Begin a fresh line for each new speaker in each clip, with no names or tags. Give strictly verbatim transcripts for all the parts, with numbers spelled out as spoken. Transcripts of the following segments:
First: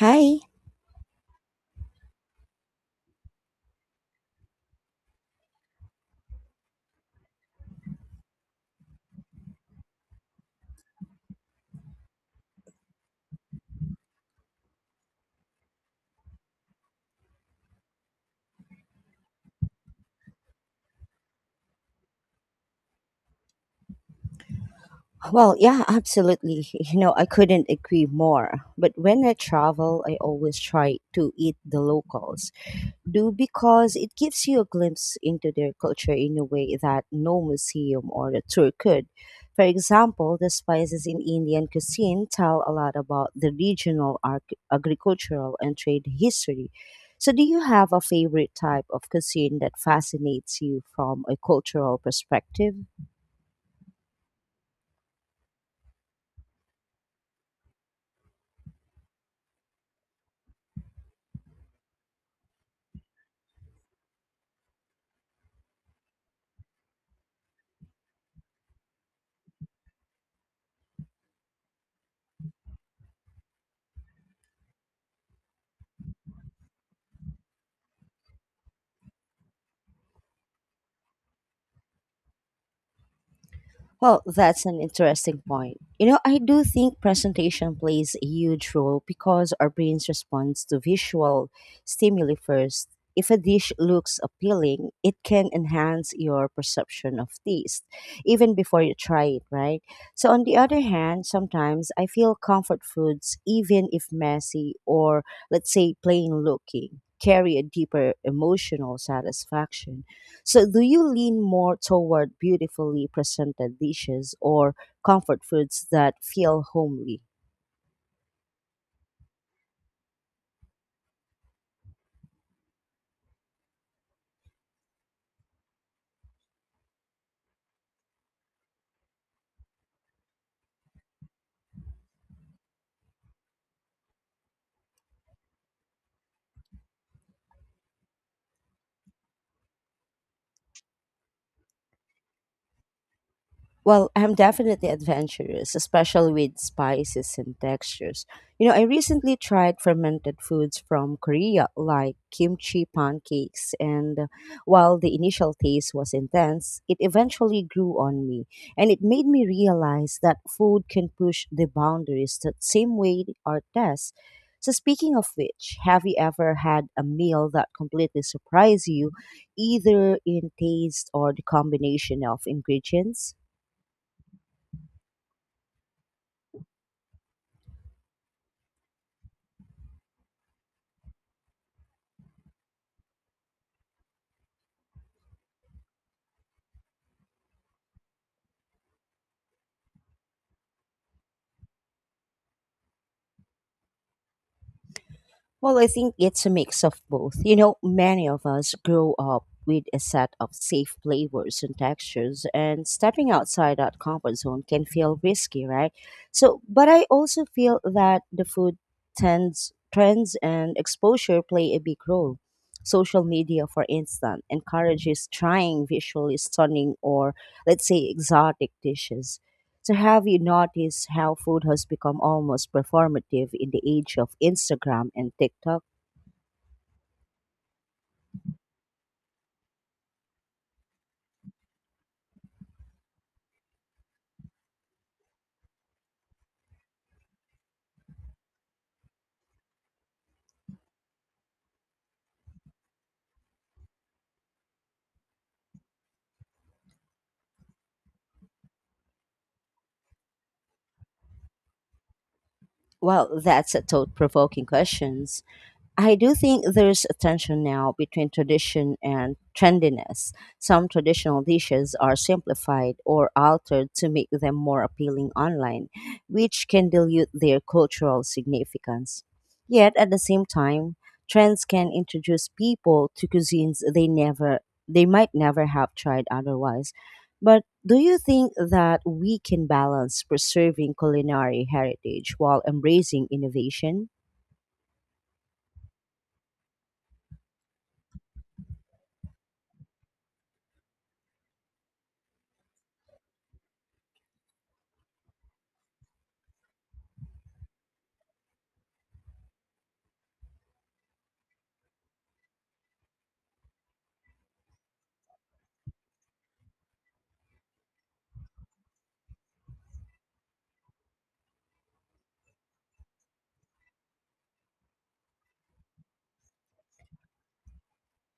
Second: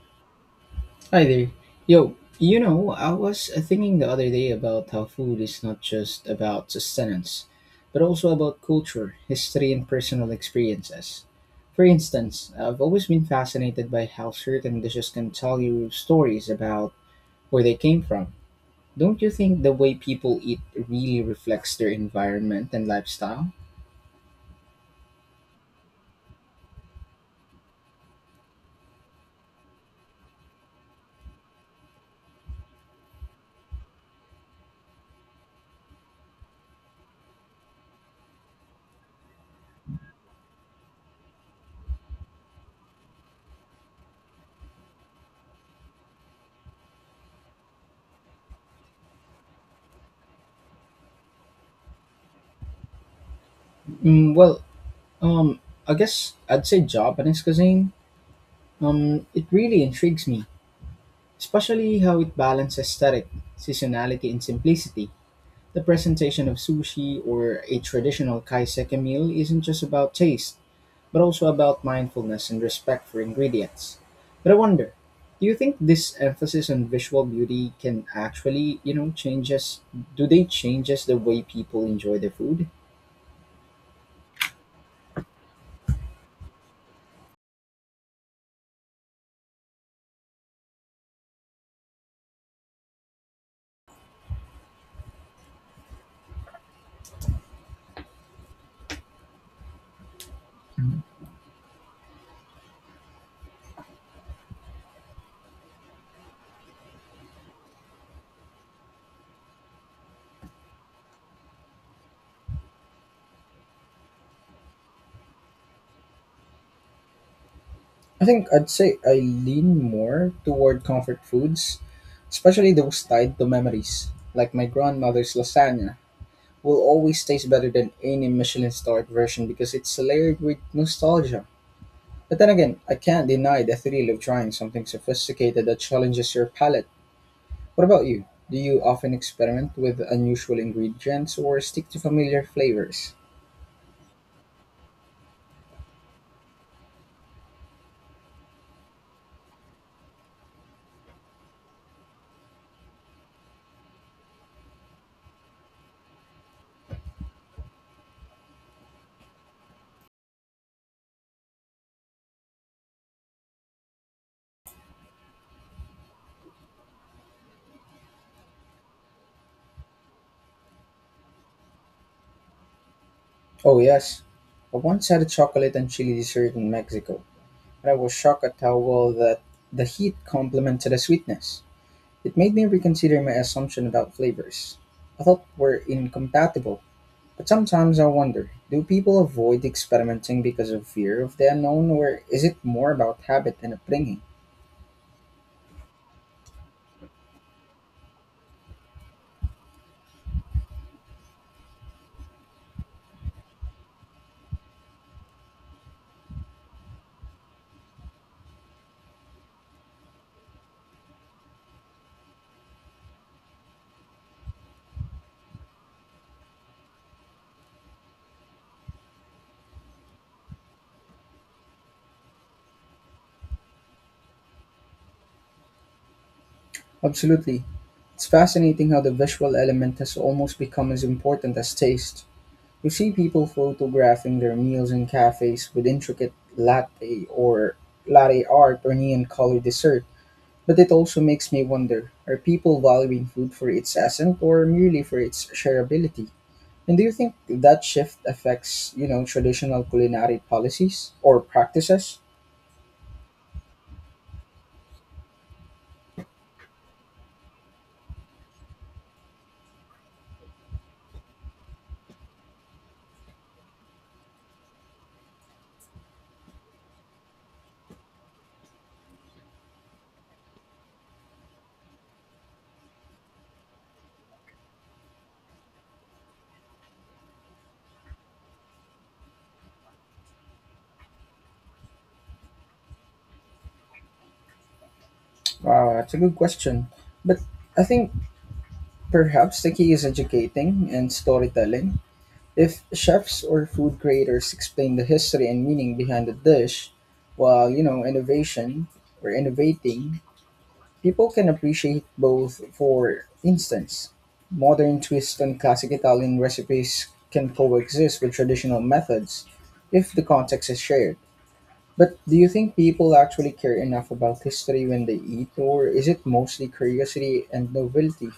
Hi.
Hi there. Yo, you know, I was uh, thinking the other day about how food is not just about sustenance, but also about culture, history, and personal experiences. For instance, I've always been fascinated by how certain dishes can tell you stories about where they came from. Don't you think the way people eat really reflects their environment and lifestyle?
Well, yeah, absolutely. You know, I couldn't agree more. But when I travel, I always try to eat the locals. Do because it gives you a glimpse into their culture in a way that no museum or a tour could. For example, the spices in Indian cuisine tell a lot about the regional arc- agricultural and trade history. So, do you have a favorite type of cuisine that fascinates you from a cultural perspective?
Mm, well, um, I guess I'd say Japanese cuisine. Um, it really intrigues me, especially how it balances aesthetic, seasonality, and simplicity. The presentation of sushi or a traditional kaiseki meal isn't just about taste, but also about mindfulness and respect for ingredients. But I wonder, do you think this emphasis on visual beauty can actually, you know, change us? Do they change us the way people enjoy their food?
Well, that's an interesting point. You know, I do think presentation plays a huge role because our brains respond to visual stimuli first. If a dish looks appealing, it can enhance your perception of taste even before you try it, right? So, on the other hand, sometimes I feel comfort foods, even if messy or let's say plain looking, carry a deeper emotional satisfaction. So, do you lean more toward beautifully presented dishes or comfort foods that feel homely?
I think I'd say I lean more toward comfort foods, especially those tied to memories, like my grandmother's lasagna. Will always taste better than any Michelin starred version because it's layered with nostalgia. But then again, I can't deny the thrill of trying something sophisticated that challenges your palate. What about you? Do you often experiment with unusual ingredients or stick to familiar flavors?
Well, I'm definitely adventurous, especially with spices and textures. You know, I recently tried fermented foods from Korea, like kimchi pancakes, and uh, while the initial taste was intense, it eventually grew on me, and it made me realize that food can push the boundaries the same way art does. So, speaking of which, have you ever had a meal that completely surprised you, either in taste or the combination of ingredients?
Oh, yes. I once had a chocolate and chili dessert in Mexico, and I was shocked at how well that the heat complemented the sweetness. It made me reconsider my assumption about flavors. I thought were incompatible. But sometimes I wonder, do people avoid experimenting because of fear of the unknown, or is it more about habit and upbringing?
Well, I think it's a mix of both. You know, many of us grow up with a set of safe flavors and textures, and stepping outside that comfort zone can feel risky, right? So, but I also feel that the food tends, trends and exposure play a big role. Social media, for instance, encourages trying visually stunning or, let's say, exotic dishes. So have you noticed how food has become almost performative in the age of Instagram and TikTok?
Absolutely. It's fascinating how the visual element has almost become as important as taste. You see people photographing their meals in cafes with intricate latte or latte art or neon colored dessert. But it also makes me wonder, are people valuing food for its essence or merely for its shareability? And do you think that shift affects, you know, traditional culinary policies or practices?
Well, that's a thought provoking question. I do think there's a tension now between tradition and trendiness. Some traditional dishes are simplified or altered to make them more appealing online, which can dilute their cultural significance. Yet at the same time, trends can introduce people to cuisines they never they might never have tried otherwise. But do you think that we can balance preserving culinary heritage while embracing innovation?
Uh, that's a good question. But I think perhaps the key is educating and storytelling. If chefs or food creators explain the history and meaning behind the dish, while, you know, innovation or innovating, people can appreciate both. For instance, modern twists on classic Italian recipes can coexist with traditional methods if the context is shared. But do you think people actually care enough about history when they eat, or is it mostly curiosity and novelty,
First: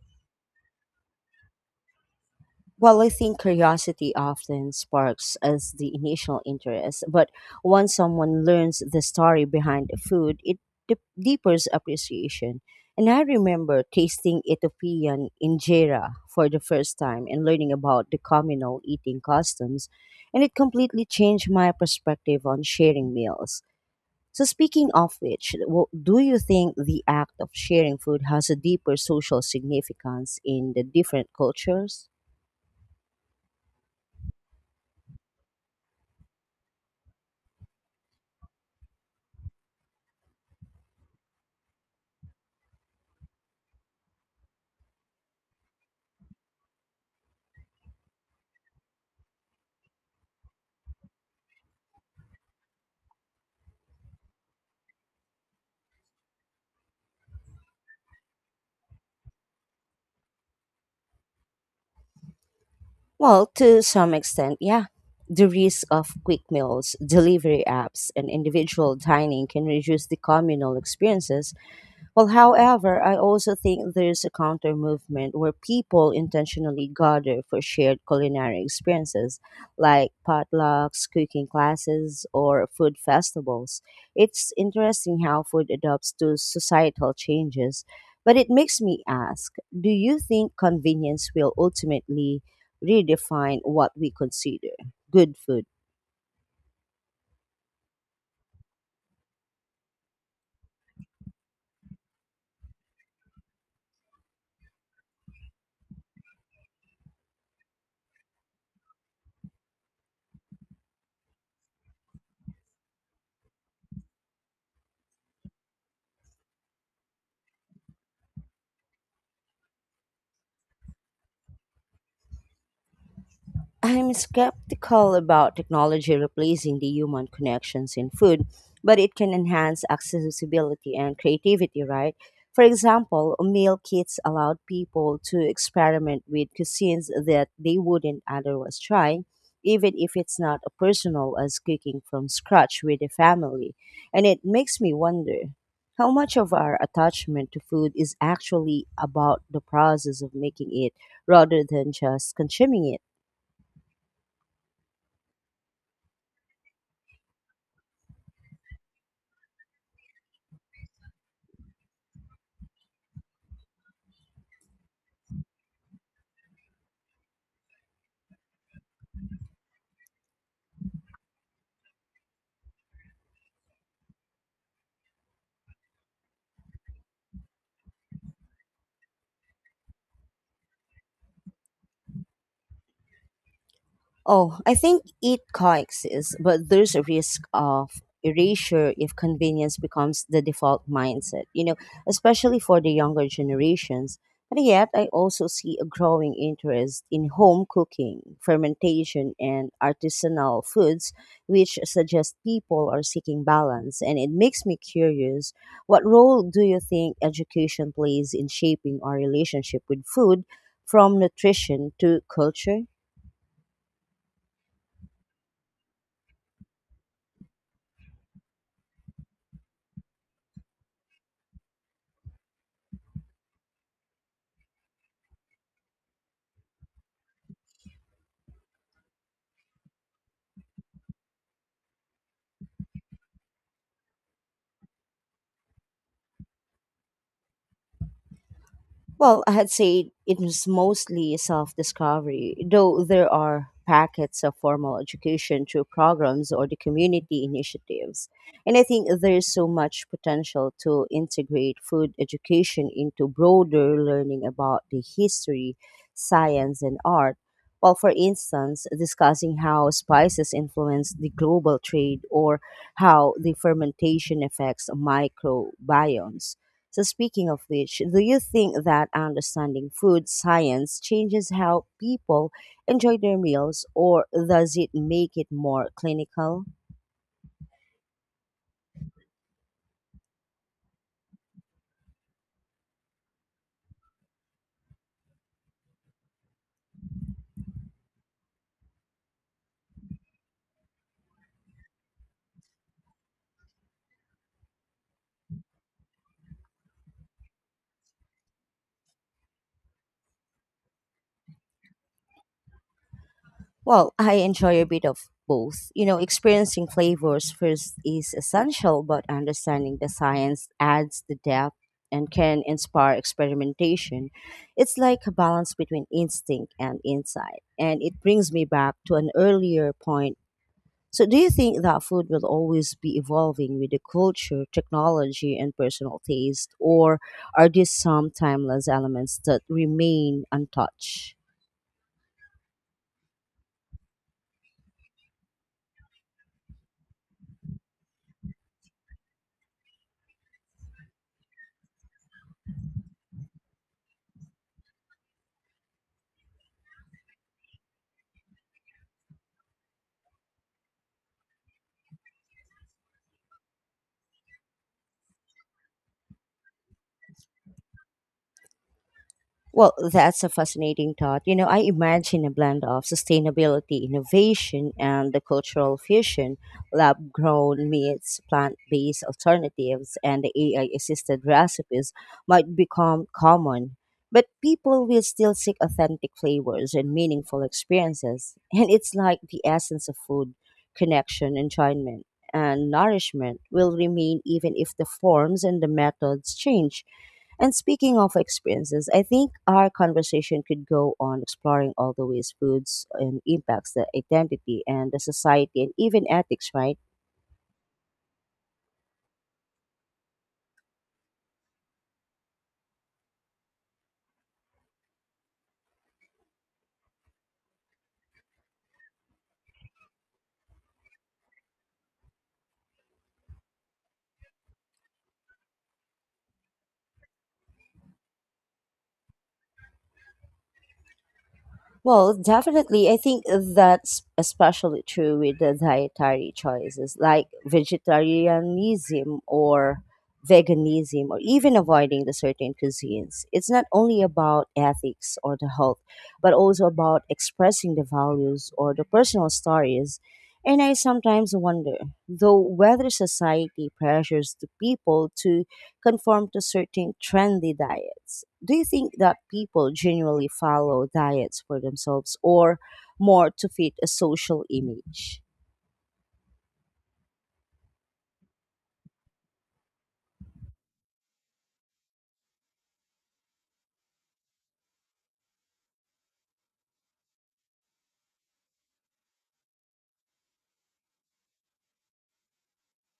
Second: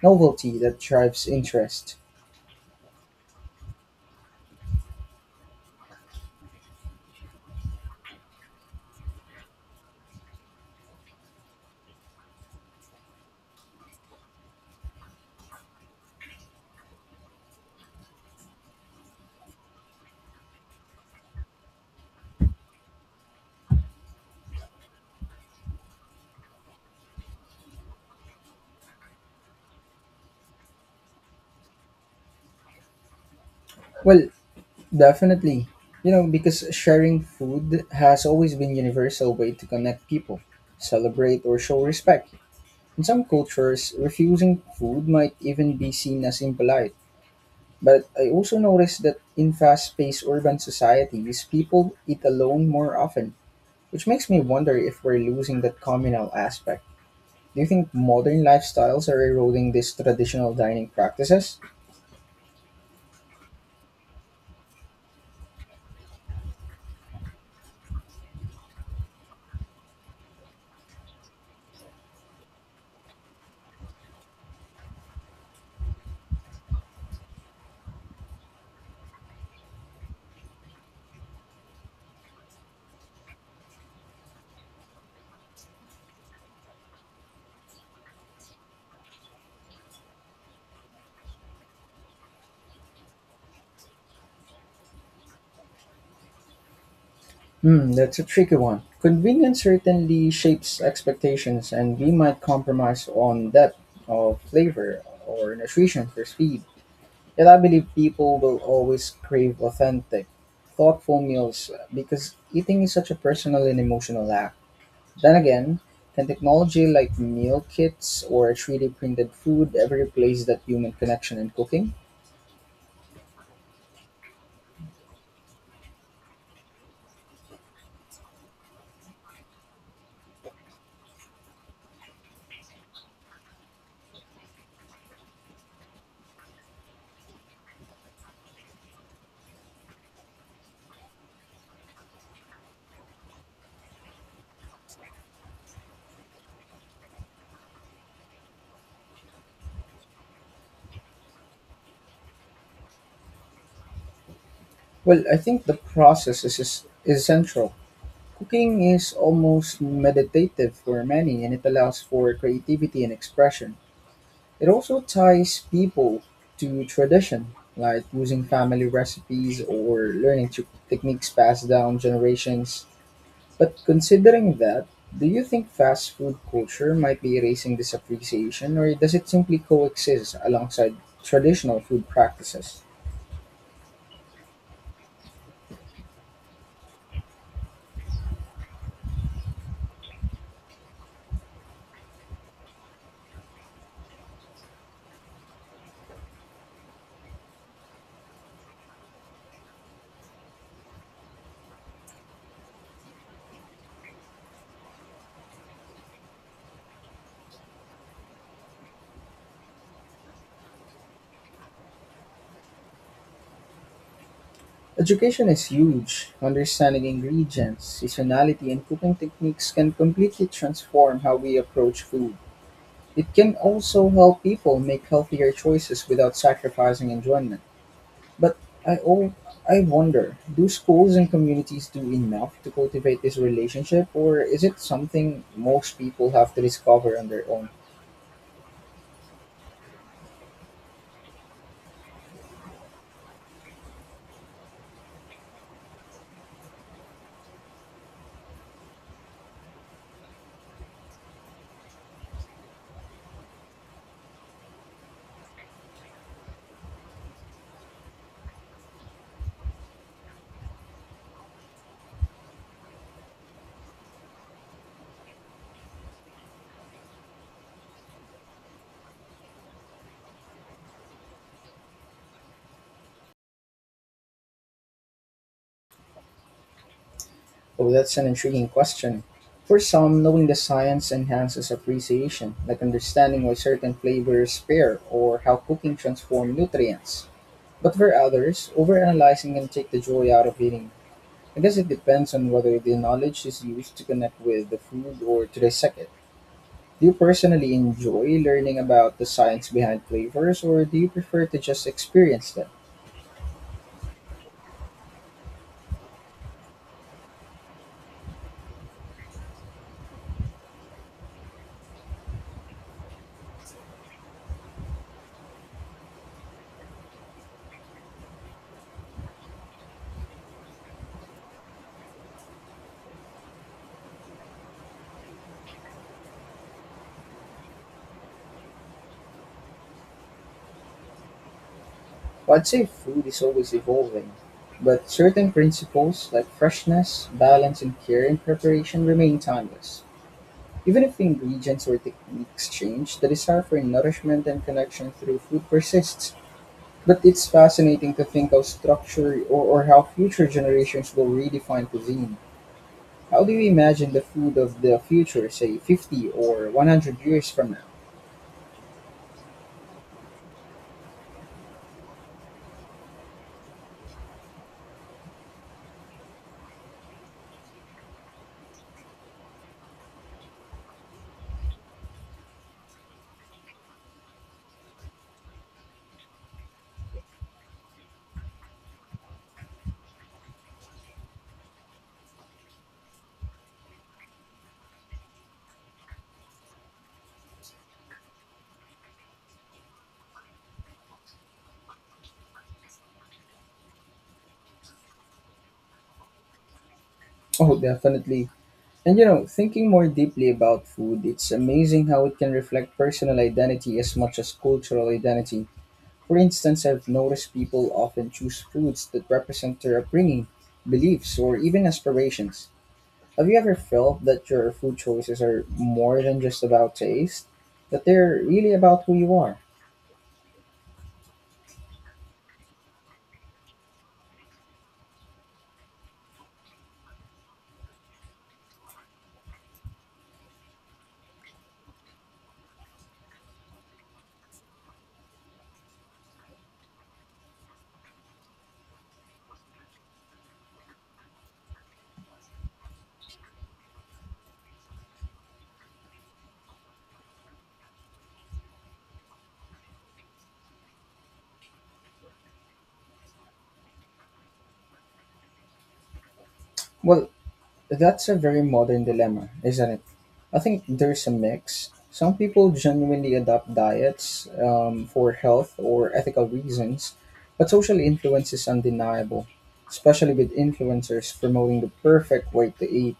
novelty that drives interest?
Well, I think curiosity often sparks as the initial interest, but once someone learns the story behind the food, it de- deepens appreciation. And I remember tasting Ethiopian injera for the first time and learning about the communal eating customs, and it completely changed my perspective on sharing meals. So, speaking of which, w- do you think the act of sharing food has a deeper social significance in the different cultures?
Well, definitely. You know, because sharing food has always been universal way to connect people, celebrate or show respect. In some cultures, refusing food might even be seen as impolite. But I also noticed that in fast-paced urban societies, people eat alone more often. Which makes me wonder if we're losing that communal aspect. Do you think modern lifestyles are eroding these traditional dining practices?
Well, to some extent, yeah. The risk of quick meals, delivery apps, and individual dining can reduce the communal experiences. Well, however, I also think there's a counter movement where people intentionally gather for shared culinary experiences like potlucks, cooking classes, or food festivals. It's interesting how food adapts to societal changes, but it makes me ask, do you think convenience will ultimately redefine what we consider good food?
Hmm, that's a tricky one. Convenience certainly shapes expectations, and we might compromise on depth of flavor or nutrition for speed. Yet I believe people will always crave authentic, thoughtful meals because eating is such a personal and emotional act. Then again, can technology like meal kits or three D printed food ever replace that human connection in cooking?
I'm skeptical about technology replacing the human connections in food, but it can enhance accessibility and creativity, right? For example, meal kits allowed people to experiment with cuisines that they wouldn't otherwise try, even if it's not as personal as cooking from scratch with a family. And it makes me wonder how much of our attachment to food is actually about the process of making it rather than just consuming it.
Well, I think the process is, is, is essential. Cooking is almost meditative for many and it allows for creativity and expression. It also ties people to tradition, like using family recipes or learning to techniques passed down generations. But considering that, do you think fast food culture might be erasing this appreciation, or does it simply coexist alongside traditional food practices?
Oh, I think it coexists, but there's a risk of erasure if convenience becomes the default mindset, you know, especially for the younger generations. And yet, I also see a growing interest in home cooking, fermentation, and artisanal foods, which suggest people are seeking balance. And it makes me curious, what role do you think education plays in shaping our relationship with food, from nutrition to culture?
Education is huge. Understanding ingredients, seasonality, and cooking techniques can completely transform how we approach food. It can also help people make healthier choices without sacrificing enjoyment. But I oh, I wonder, do schools and communities do enough to cultivate this relationship, or is it something most people have to discover on their own?
Well, I had said it was mostly self discovery, though there are packets of formal education through programs or the community initiatives. And I think there's so much potential to integrate food education into broader learning about the history, science, and art. Well, for instance, discussing how spices influence the global trade or how the fermentation affects microbiomes. So, speaking of which, do you think that understanding food science changes how people enjoy their meals, or does it make it more clinical?
Oh, that's an intriguing question. For some, knowing the science enhances appreciation, like understanding why certain flavors pair or how cooking transforms nutrients. But for others, overanalyzing can take the joy out of eating. I guess it depends on whether the knowledge is used to connect with the food or to dissect it. Do you personally enjoy learning about the science behind flavors, or do you prefer to just experience them?
Well, I enjoy a bit of both. You know, experiencing flavors first is essential, but understanding the science adds the depth and can inspire experimentation. It's like a balance between instinct and insight, and it brings me back to an earlier point. So, do you think that food will always be evolving with the culture, technology, and personal taste, or are there some timeless elements that remain untouched?
Well, I'd say food is always evolving, but certain principles like freshness, balance, and care in preparation remain timeless. Even if the ingredients or techniques change, the desire for nourishment and connection through food persists. But it's fascinating to think how structure or, or how future generations will redefine cuisine. How do you imagine the food of the future, say fifty or one hundred years from now?
Well, that's a fascinating thought. You know, I imagine a blend of sustainability, innovation, and the cultural fusion, lab grown meats, plant based alternatives, and the A I assisted recipes might become common. But people will still seek authentic flavors and meaningful experiences. And it's like the essence of food, connection, enjoyment and nourishment will remain even if the forms and the methods change. And speaking of experiences, I think our conversation could go on exploring all the ways foods and impacts the identity and the society and even ethics, right?
Oh, definitely. And you know, thinking more deeply about food, it's amazing how it can reflect personal identity as much as cultural identity. For instance, I've noticed people often choose foods that represent their upbringing, beliefs, or even aspirations. Have you ever felt that your food choices are more than just about taste? That they're really about who you are?
Well, definitely. I think that's especially true with the dietary choices like vegetarianism or veganism or even avoiding the certain cuisines. It's not only about ethics or the health, but also about expressing the values or the personal stories. And I sometimes wonder, though, whether society pressures the people to conform to certain trendy diets. Do you think that people genuinely follow diets for themselves or more to fit a social image?
Well, that's a very modern dilemma, isn't it? I think there's a mix. Some people genuinely adopt diets um, for health or ethical reasons, but social influence is undeniable, especially with influencers promoting the perfect way to eat.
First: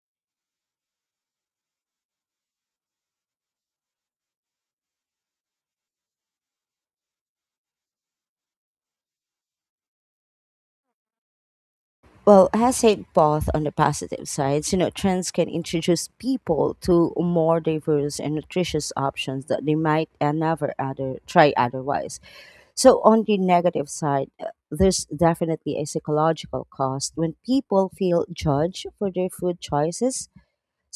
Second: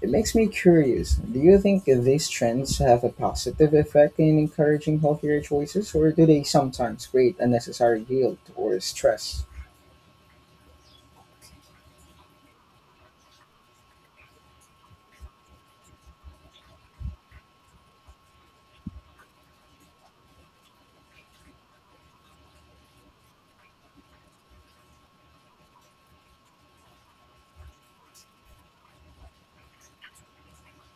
It makes me curious. Do you think these trends have a positive effect in encouraging healthier choices, or do they sometimes create unnecessary guilt or stress?
Well, as said both on the positive sides, you know, trends can introduce people to more diverse and nutritious options that they might uh, never other try otherwise. So on the negative side, uh, there's definitely a psychological cost when people feel judged for their food choices.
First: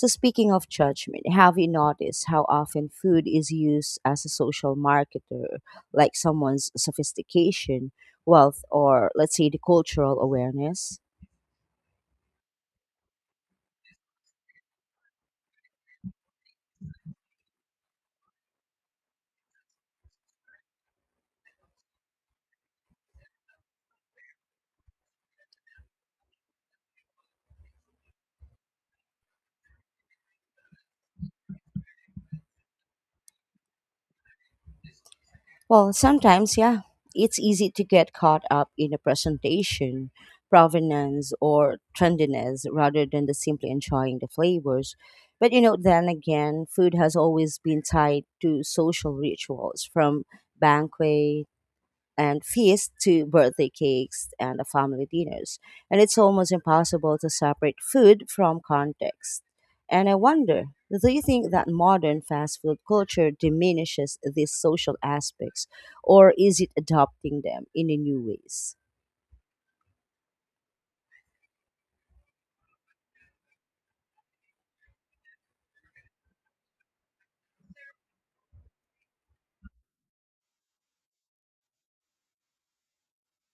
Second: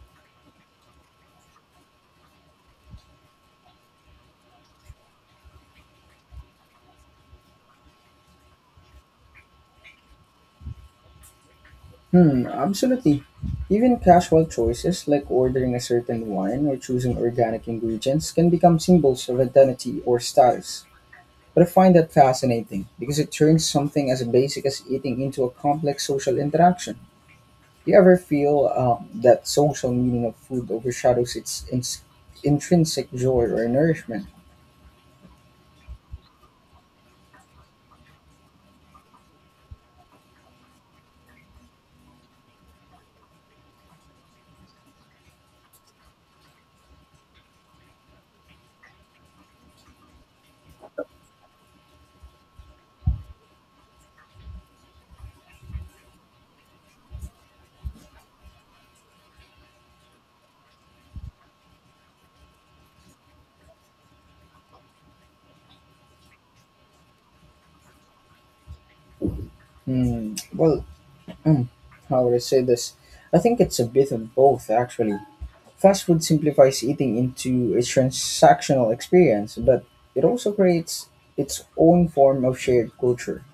So, speaking of judgment, have you noticed how often food is used as a social marketer, like someone's sophistication, wealth, or let's say the cultural awareness?
Hmm, absolutely. Even casual choices like ordering a certain wine or choosing organic ingredients can become symbols of identity or status. But I find that fascinating because it turns something as basic as eating into a complex social interaction. Do you ever feel um, that social meaning of food overshadows its ins- intrinsic joy or nourishment?
Well, sometimes, yeah, it's easy to get caught up in the presentation, provenance, or trendiness rather than the simply enjoying the flavors. But you know, then again, food has always been tied to social rituals, from banquets and feasts to birthday cakes and uh, family dinners. And it's almost impossible to separate food from context. And I wonder, do you think that modern fast food culture diminishes these social aspects, or is it adopting them in a new ways?
Hmm, well, hmm, how would I say this? I think it's a bit of both, actually. Fast food simplifies eating into a transactional experience, but it also creates its own form of shared culture.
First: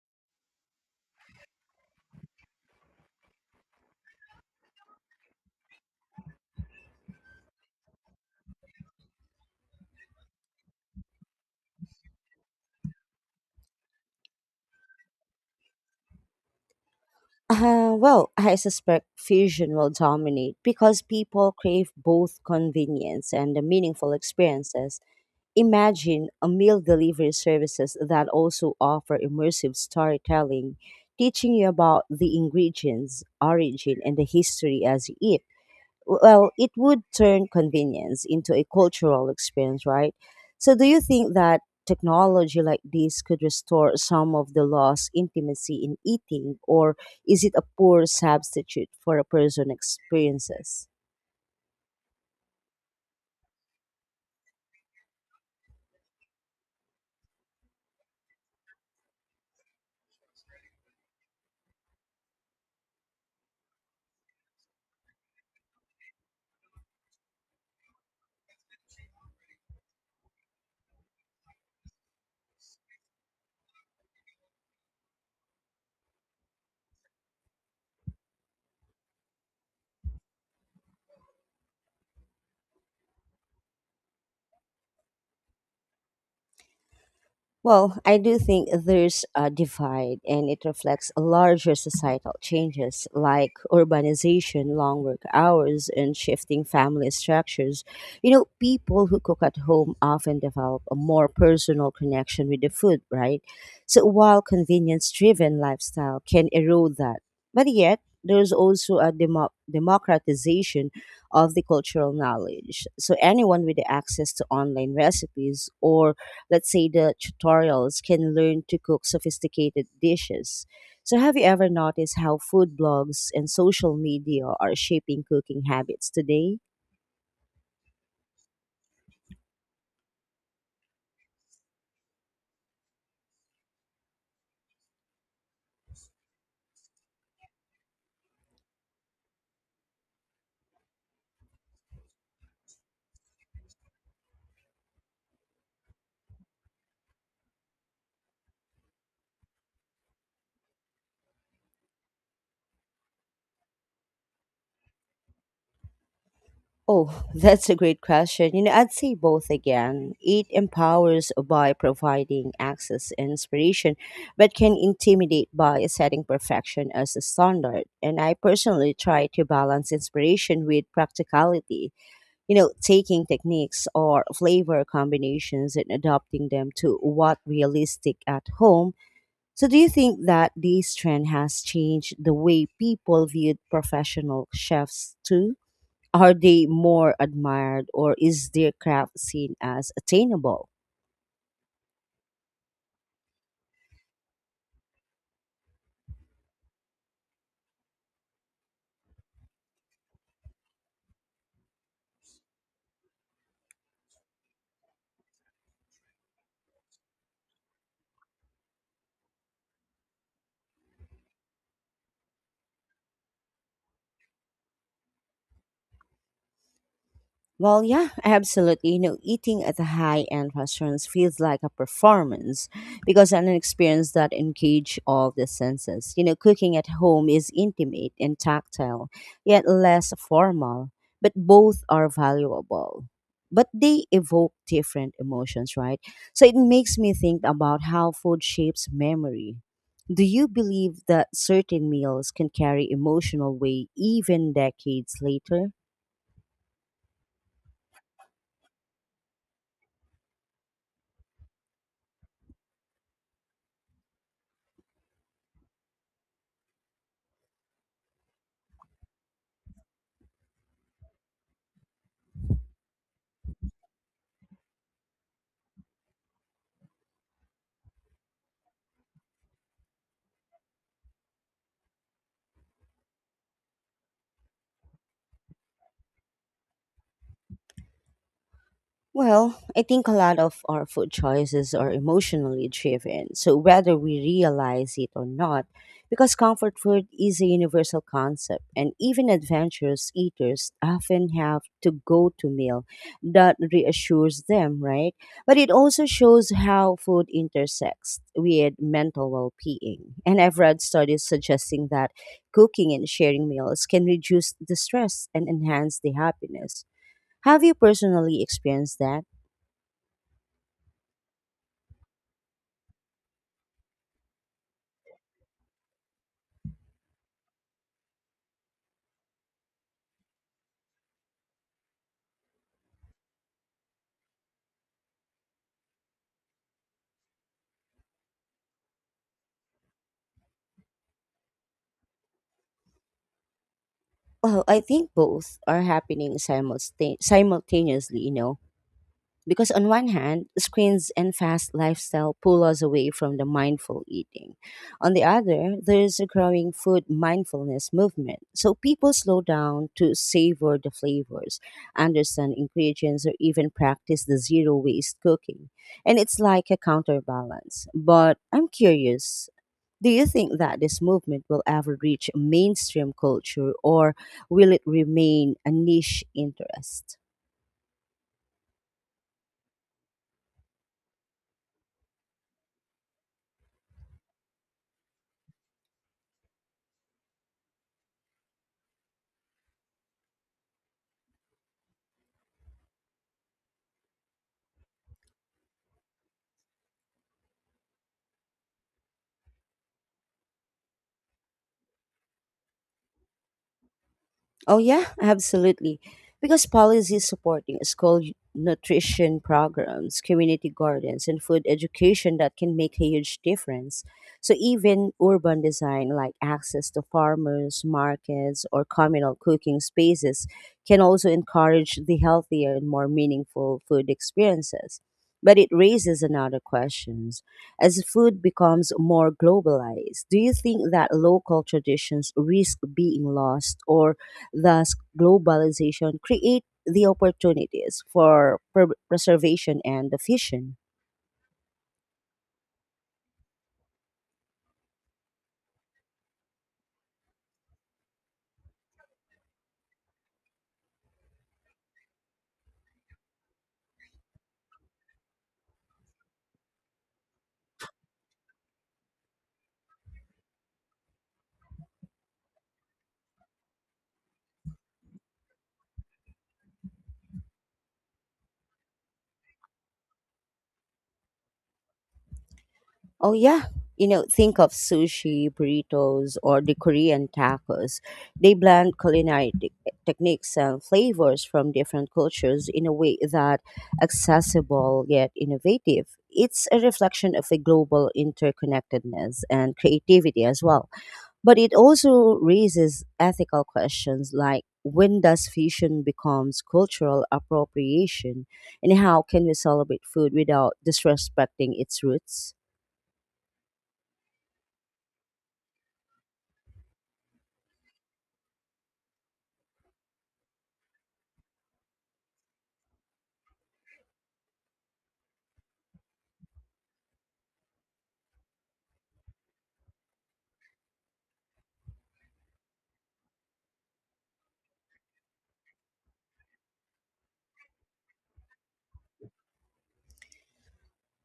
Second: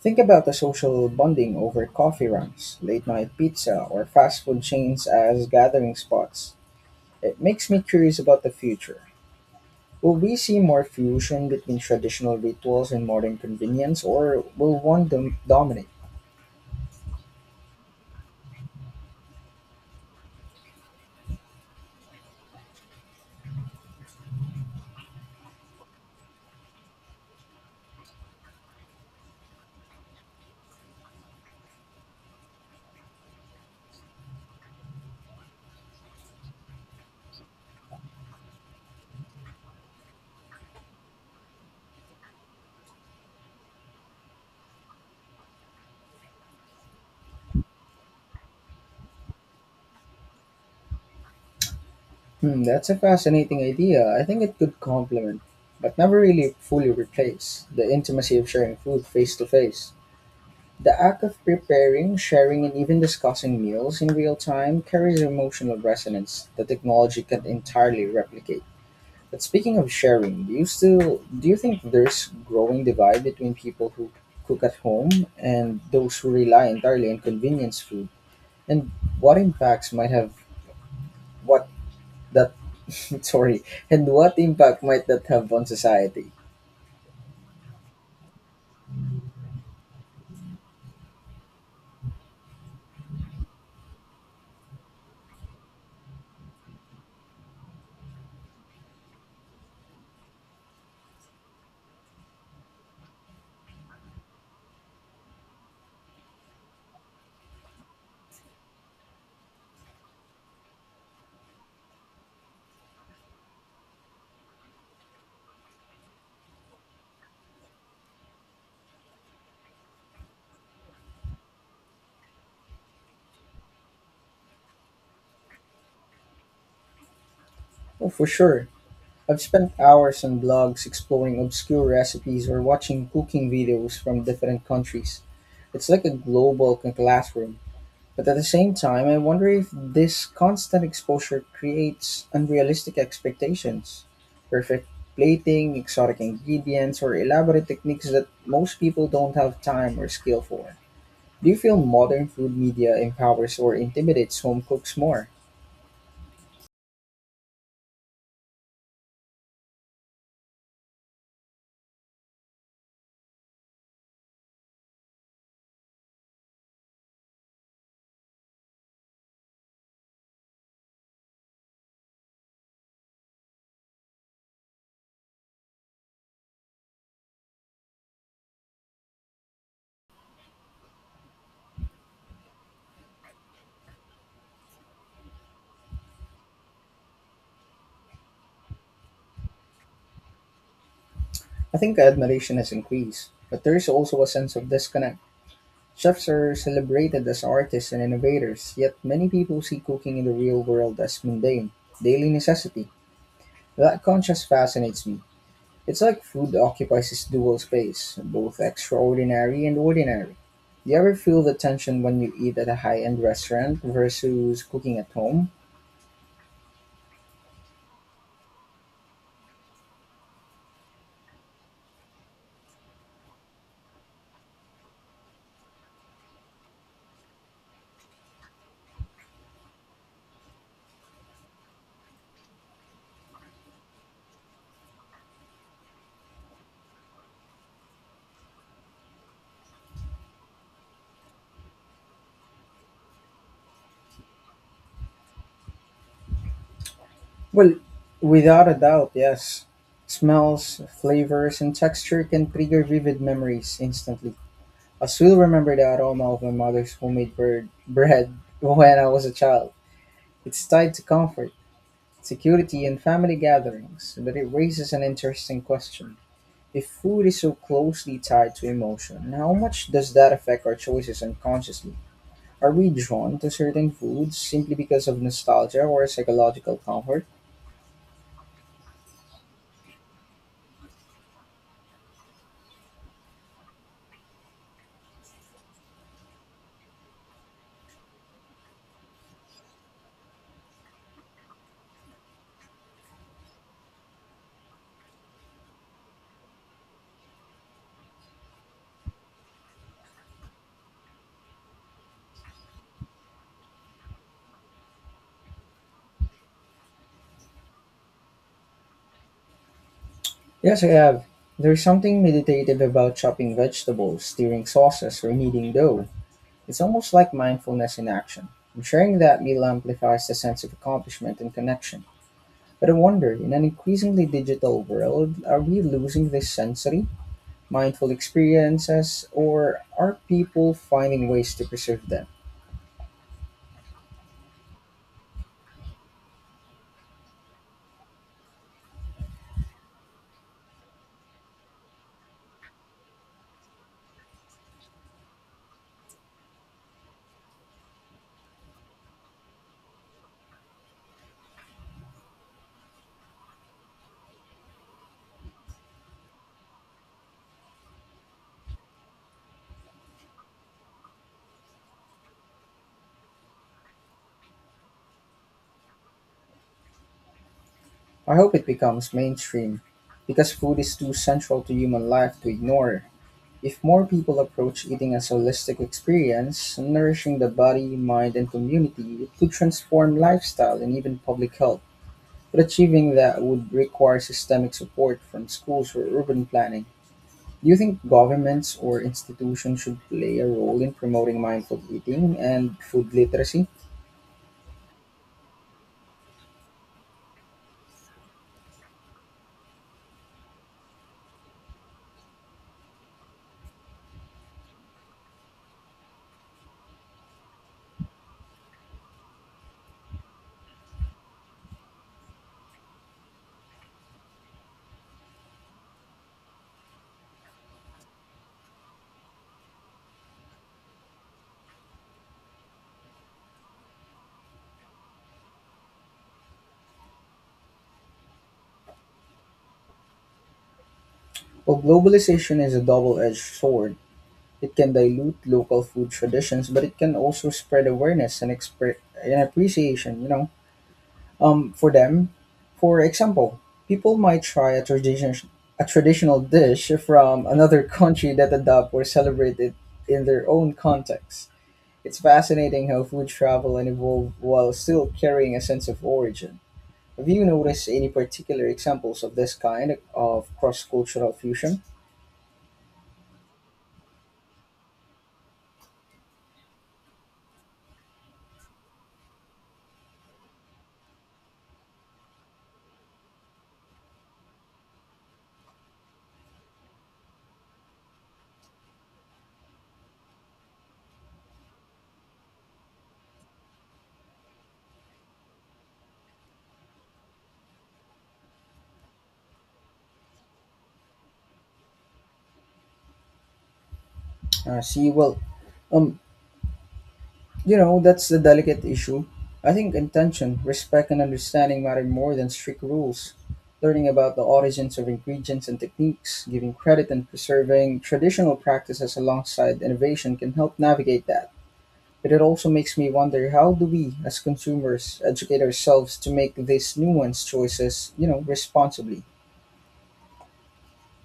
Think about the social bonding over coffee runs, late night pizza, or fast food chains as gathering spots. It makes me curious about the future. Will we see more fusion between traditional rituals and modern convenience, or will one dom- dominate?
Uh, well, I suspect fusion will dominate because people crave both convenience and the meaningful experiences. Imagine a meal delivery services that also offer immersive storytelling, teaching you about the ingredients, origin, and the history as you eat. Well, it would turn convenience into a cultural experience, right? So, do you think that technology like this could restore some of the lost intimacy in eating, or is it a poor substitute for a person experiences?
Hmm, that's a fascinating idea. I think it could complement, but never really fully replace, the intimacy of sharing food face to face. The act of preparing, sharing, and even discussing meals in real time carries emotional resonance that technology can't entirely replicate. But speaking of sharing, do you still do you think there's growing divide between people who cook at home and those who rely entirely on convenience food? And what impacts might have what that sorry, and what impact might that have on society?
Well, I do think there's a divide, and it reflects larger societal changes like urbanization, long work hours, and shifting family structures. You know, people who cook at home often develop a more personal connection with the food, right? So, while convenience driven lifestyle can erode that, but yet, there's also a demo- democratization of the cultural knowledge. So, anyone with the access to online recipes or let's say the tutorials can learn to cook sophisticated dishes. So have you ever noticed how food blogs and social media are shaping cooking habits today?
Oh, for sure. I've spent hours on blogs exploring obscure recipes or watching cooking videos from different countries. It's like a global c- classroom. But at the same time, I wonder if this constant exposure creates unrealistic expectations. Perfect plating, exotic ingredients, or elaborate techniques that most people don't have time or skill for. Do you feel modern food media empowers or intimidates home cooks more?
Oh, that's a great question. You know, I'd say both again. It empowers by providing access and inspiration, but can intimidate by setting perfection as a standard. And I personally try to balance inspiration with practicality, you know, taking techniques or flavor combinations and adopting them to what realistic at home. So do you think that this trend has changed the way people viewed professional chefs too? Are they more admired or is their craft seen as attainable?
I think admiration has increased, but there is also a sense of disconnect. Chefs are celebrated as artists and innovators, yet many people see cooking in the real world as mundane, daily necessity. That contrast fascinates me. It's like food occupies this dual space, both extraordinary and ordinary. Do you ever feel the tension when you eat at a high end restaurant versus cooking at home?
Well, yeah, absolutely. You know, eating at the high end restaurants feels like a performance because an experience that engages all the senses. You know, cooking at home is intimate and tactile, yet less formal, but both are valuable. But they evoke different emotions, right? So it makes me think about how food shapes memory. Do you believe that certain meals can carry emotional weight even decades later?
Well, without a doubt, yes. Smells, flavors, and texture can trigger vivid memories instantly. I still remember the aroma of my mother's homemade bird, bread when I was a child. It's tied to comfort, security, and family gatherings, but it raises an interesting question. If food is so closely tied to emotion, how much does that affect our choices unconsciously? Are we drawn to certain foods simply because of nostalgia or psychological comfort?
Well, I think a lot of our food choices are emotionally driven, so whether we realize it or not, because comfort food is a universal concept, and even adventurous eaters often have to go to meal that reassures them, right? But it also shows how food intersects with mental well being. And I've read studies suggesting that cooking and sharing meals can reduce the stress and enhance the happiness. Have you personally experienced that?
Yes, I have. There's something meditative about chopping vegetables, stirring sauces, or kneading dough. It's almost like mindfulness in action. And sharing that meal amplifies the sense of accomplishment and connection. But I wonder, in an increasingly digital world, are we losing this sensory, mindful experiences, or are people finding ways to preserve them?
Well, I think both are happening simulsta- simultaneously, you know, because on one hand, screens and fast lifestyle pull us away from the mindful eating. On the other, there is a growing food mindfulness movement. So people slow down to savor the flavors, understand ingredients, or even practice the zero waste cooking. And it's like a counterbalance. But I'm curious, do you think that this movement will ever reach mainstream culture or will it remain a niche interest?
I hope it becomes mainstream, because food is too central to human life to ignore. If more people approach eating as a holistic experience, nourishing the body, mind, and community, it could transform lifestyle and even public health. But achieving that would require systemic support from schools or urban planning. Do you think governments or institutions should play a role in promoting mindful eating and food literacy?
Oh yeah, absolutely. Because policies supporting school nutrition programs, community gardens, and food education that can make a huge difference. So even urban design like access to farmers, markets, or communal cooking spaces can also encourage the healthier and more meaningful food experiences. But it raises another questions. As food becomes more globalized, do you think that local traditions risk being lost, or thus, globalization create the opportunities for pre- preservation and fusion.
Well, globalization is a double edged sword. It can dilute local food traditions, but it can also spread awareness and, expre- and appreciation, you know um, for them. For example, people might try a tradition a traditional dish from another country that adopt or celebrate it in their own context. It's fascinating how food travel and evolve while still carrying a sense of origin. Have you noticed any particular examples of this kind of cross-cultural fusion?
Oh yeah, you know, think of sushi, burritos, or the Korean tacos. They blend culinary te- techniques and flavors from different cultures in a way that accessible yet innovative. It's a reflection of a global interconnectedness and creativity as well. But it also raises ethical questions like when does fusion becomes cultural appropriation and how can we celebrate food without disrespecting its roots?
Uh, see, well, um, You know, that's the delicate issue. I think intention, respect, and understanding matter more than strict rules. Learning about the origins of ingredients and techniques, giving credit and preserving traditional practices alongside innovation can help navigate that. But it also makes me wonder, how do we, as consumers, educate ourselves to make these nuanced choices, you know, responsibly?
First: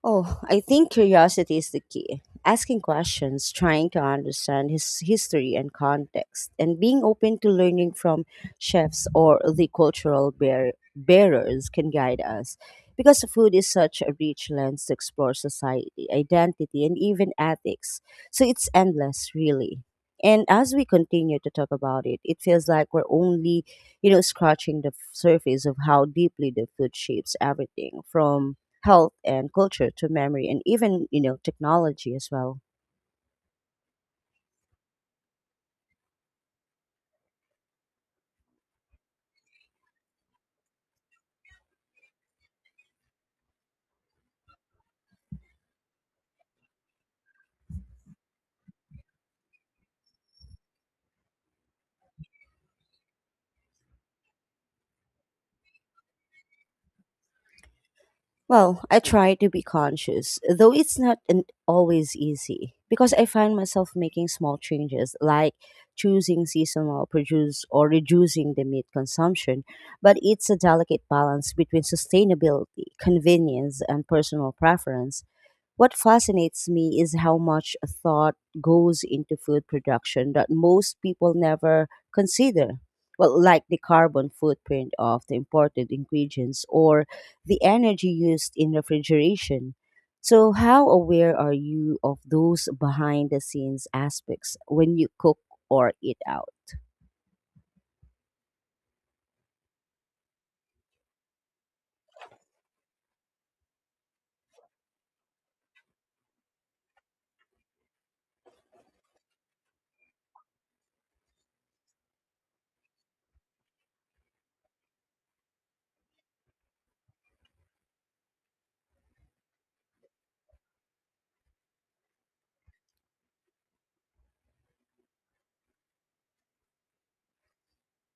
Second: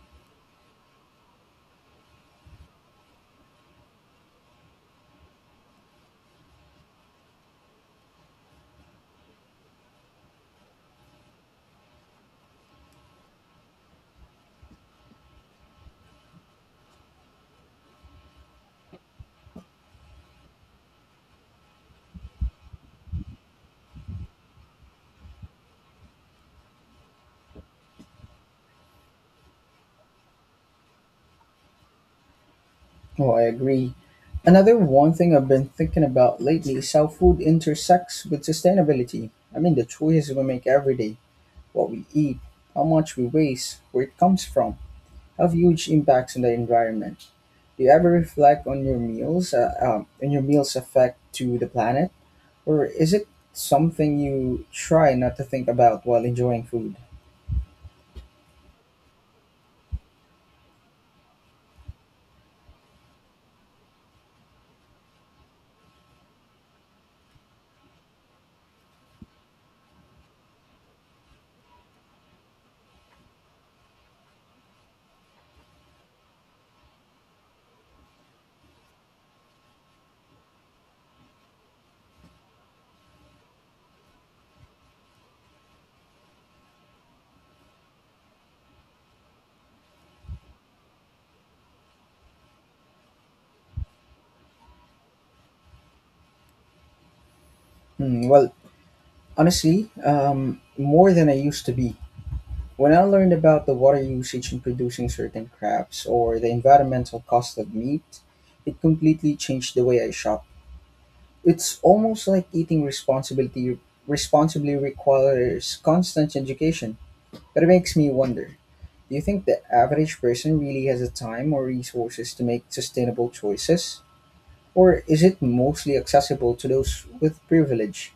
Oh, I think curiosity is the key. Asking questions, trying to understand his history and context, and being open to learning from chefs or the cultural bear- bearers can guide us. Because food is such a rich lens to explore society, identity, and even ethics. So it's endless, really. And as we continue to talk about it, it feels like we're only, you know, scratching the surface of how deeply the food shapes everything from health and culture to memory and even you know technology as well.
Oh, I agree. Another one thing I've been thinking about lately is how food intersects with sustainability. I mean, the choices we make every day, what we eat, how much we waste, where it comes from, have huge impacts on the environment. Do you ever reflect on your meals, uh, um, on your meals' effect to the planet, or is it something you try not to think about while enjoying food?
Well, I try to be conscious, though it's not an, always easy, because I find myself making small changes like choosing seasonal produce or reducing the meat consumption. But it's a delicate balance between sustainability, convenience, and personal preference. What fascinates me is how much thought goes into food production that most people never consider. Well, like the carbon footprint of the imported ingredients or the energy used in refrigeration. So, how aware are you of those behind the scenes aspects when you cook or eat out?
Hmm, well, honestly, um, more than I used to be. When I learned about the water usage in producing certain crabs or the environmental cost of meat, it completely changed the way I shop. It's almost like eating responsibility responsibly requires constant education. But it makes me wonder, do you think the average person really has the time or resources to make sustainable choices? Or is it mostly accessible to those with privilege?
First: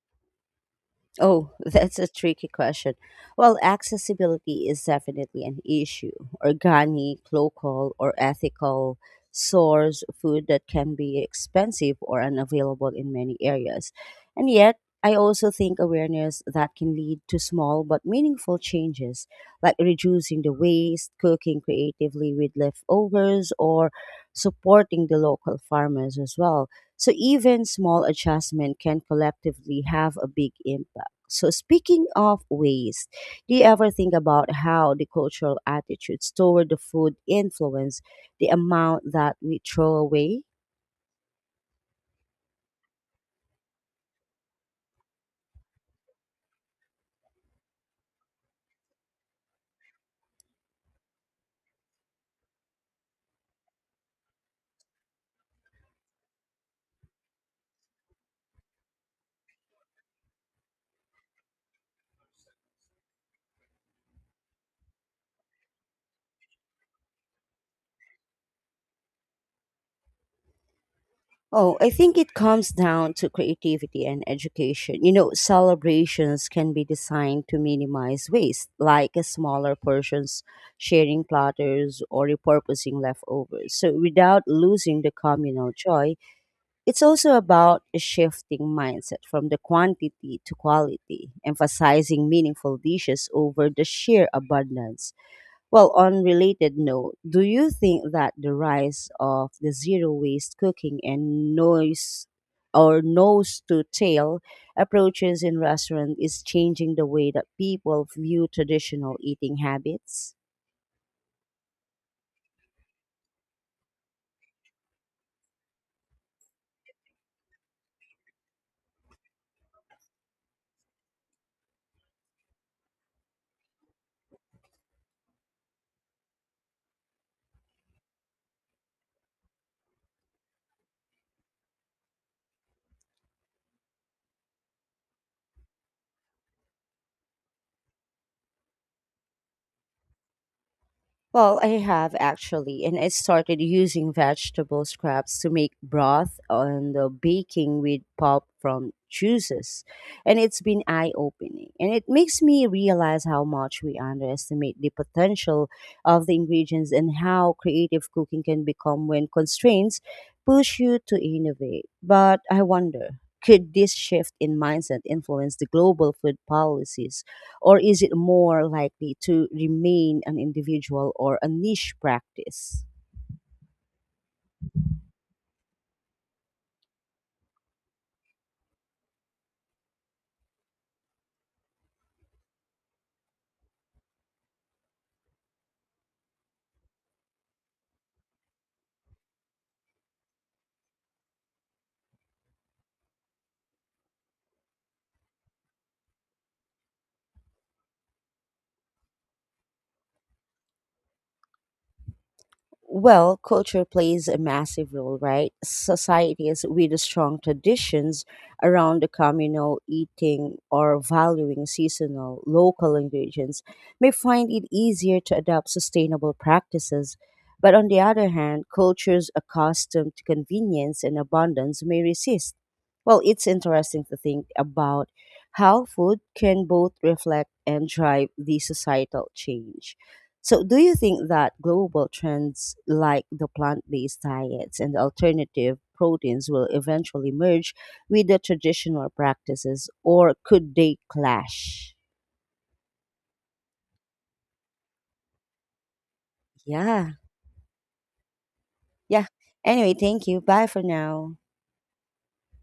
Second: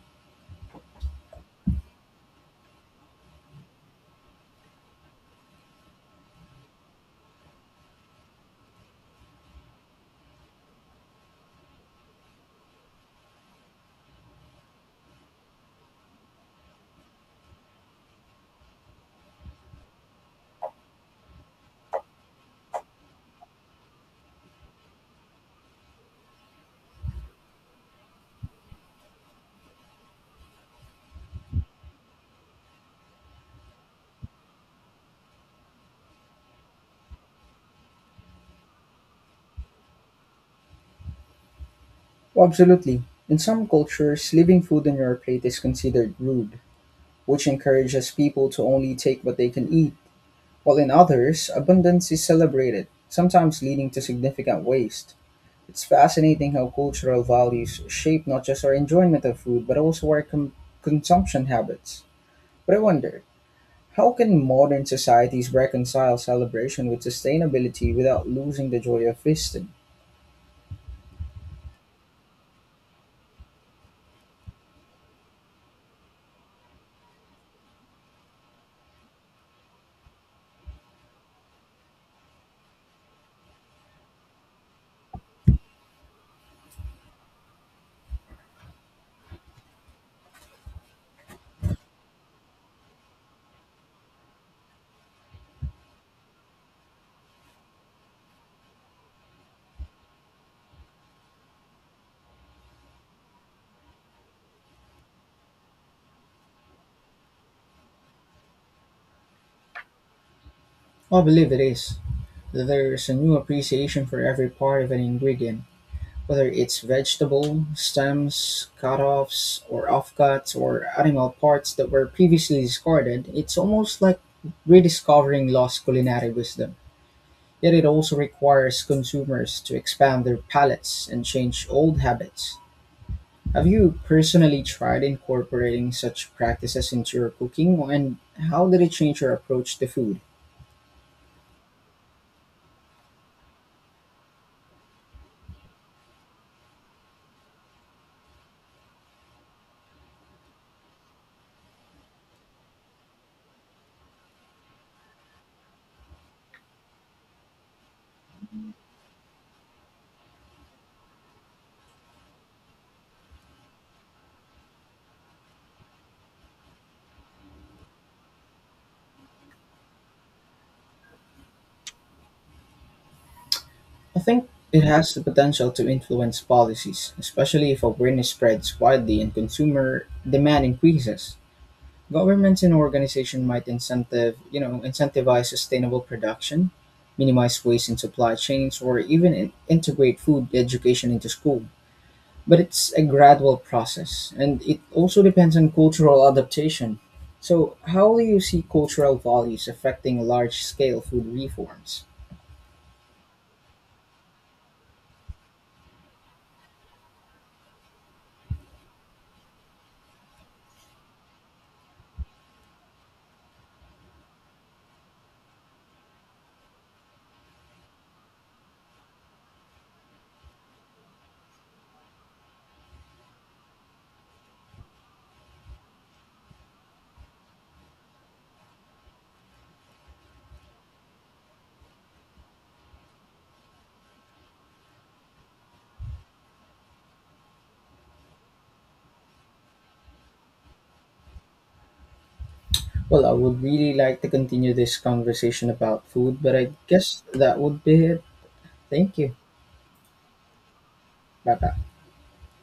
Oh, that's a tricky question. Well, accessibility is definitely an issue. Organic, local, or ethical source food that can be expensive or unavailable in many areas. And yet, I also think awareness that can lead to small but meaningful changes, like reducing the waste, cooking creatively with leftovers, or supporting the local farmers as well. So even small adjustment can collectively have a big impact. So speaking of waste, do you ever think about how the cultural attitudes toward the food influence the amount that we throw away?
Well, absolutely. In some cultures, leaving food on your plate is considered rude, which encourages people to only take what they can eat, while in others, abundance is celebrated, sometimes leading to significant waste. It's fascinating how cultural values shape not just our enjoyment of food, but also our com- consumption habits. But I wonder, how can modern societies reconcile celebration with sustainability without losing the joy of feasting?
Oh, I think it comes down to creativity and education. You know, celebrations can be designed to minimize waste, like a smaller portions, sharing platters, or repurposing leftovers. So, without losing the communal joy. It's also about a shifting mindset from the quantity to quality, emphasizing meaningful dishes over the sheer abundance. Well, on related note, do you think that the rise of the zero waste cooking and noise or nose to tail approaches in restaurant is changing the way that people view traditional eating habits?
I believe it is. There's a new appreciation for every part of an ingredient, whether it's vegetable, stems, cut-offs, or offcuts, or animal parts that were previously discarded. It's almost like rediscovering lost culinary wisdom. Yet it also requires consumers to expand their palates and change old habits. Have you personally tried incorporating such practices into your cooking, and how did it change your approach to food?
Well, I have actually, and I started using vegetable scraps to make broth and the baking with pulp from juices. And it's been eye opening. And it makes me realize how much we underestimate the potential of the ingredients and how creative cooking can become when constraints push you to innovate. But I wonder, could this shift in mindset influence the global food policies? Or is it more likely to remain an individual or a niche practice?
I think it has the potential to influence policies, especially if awareness spreads widely and consumer demand increases. Governments and organizations might incentive, you know, incentivize sustainable production, minimize waste in supply chains, or even in- integrate food education into school. But it's a gradual process and it also depends on cultural adaptation. So, how do you see cultural values affecting large scale food reforms?
Well, culture plays a massive role, right? Societies with strong traditions around the communal eating or valuing seasonal local ingredients may find it easier to adopt sustainable practices. But on the other hand, cultures accustomed to convenience and abundance may resist. Well, it's interesting to think about how food can both reflect and drive the societal change. So, do you think that global trends like the plant based diets and alternative proteins will eventually merge with the traditional practices or could they clash?
Well, I would really like to continue this conversation about food, but I
Yeah.
guess that would be it. Thank
Yeah.
you.
Anyway, thank you. Bye for now.
Bye bye.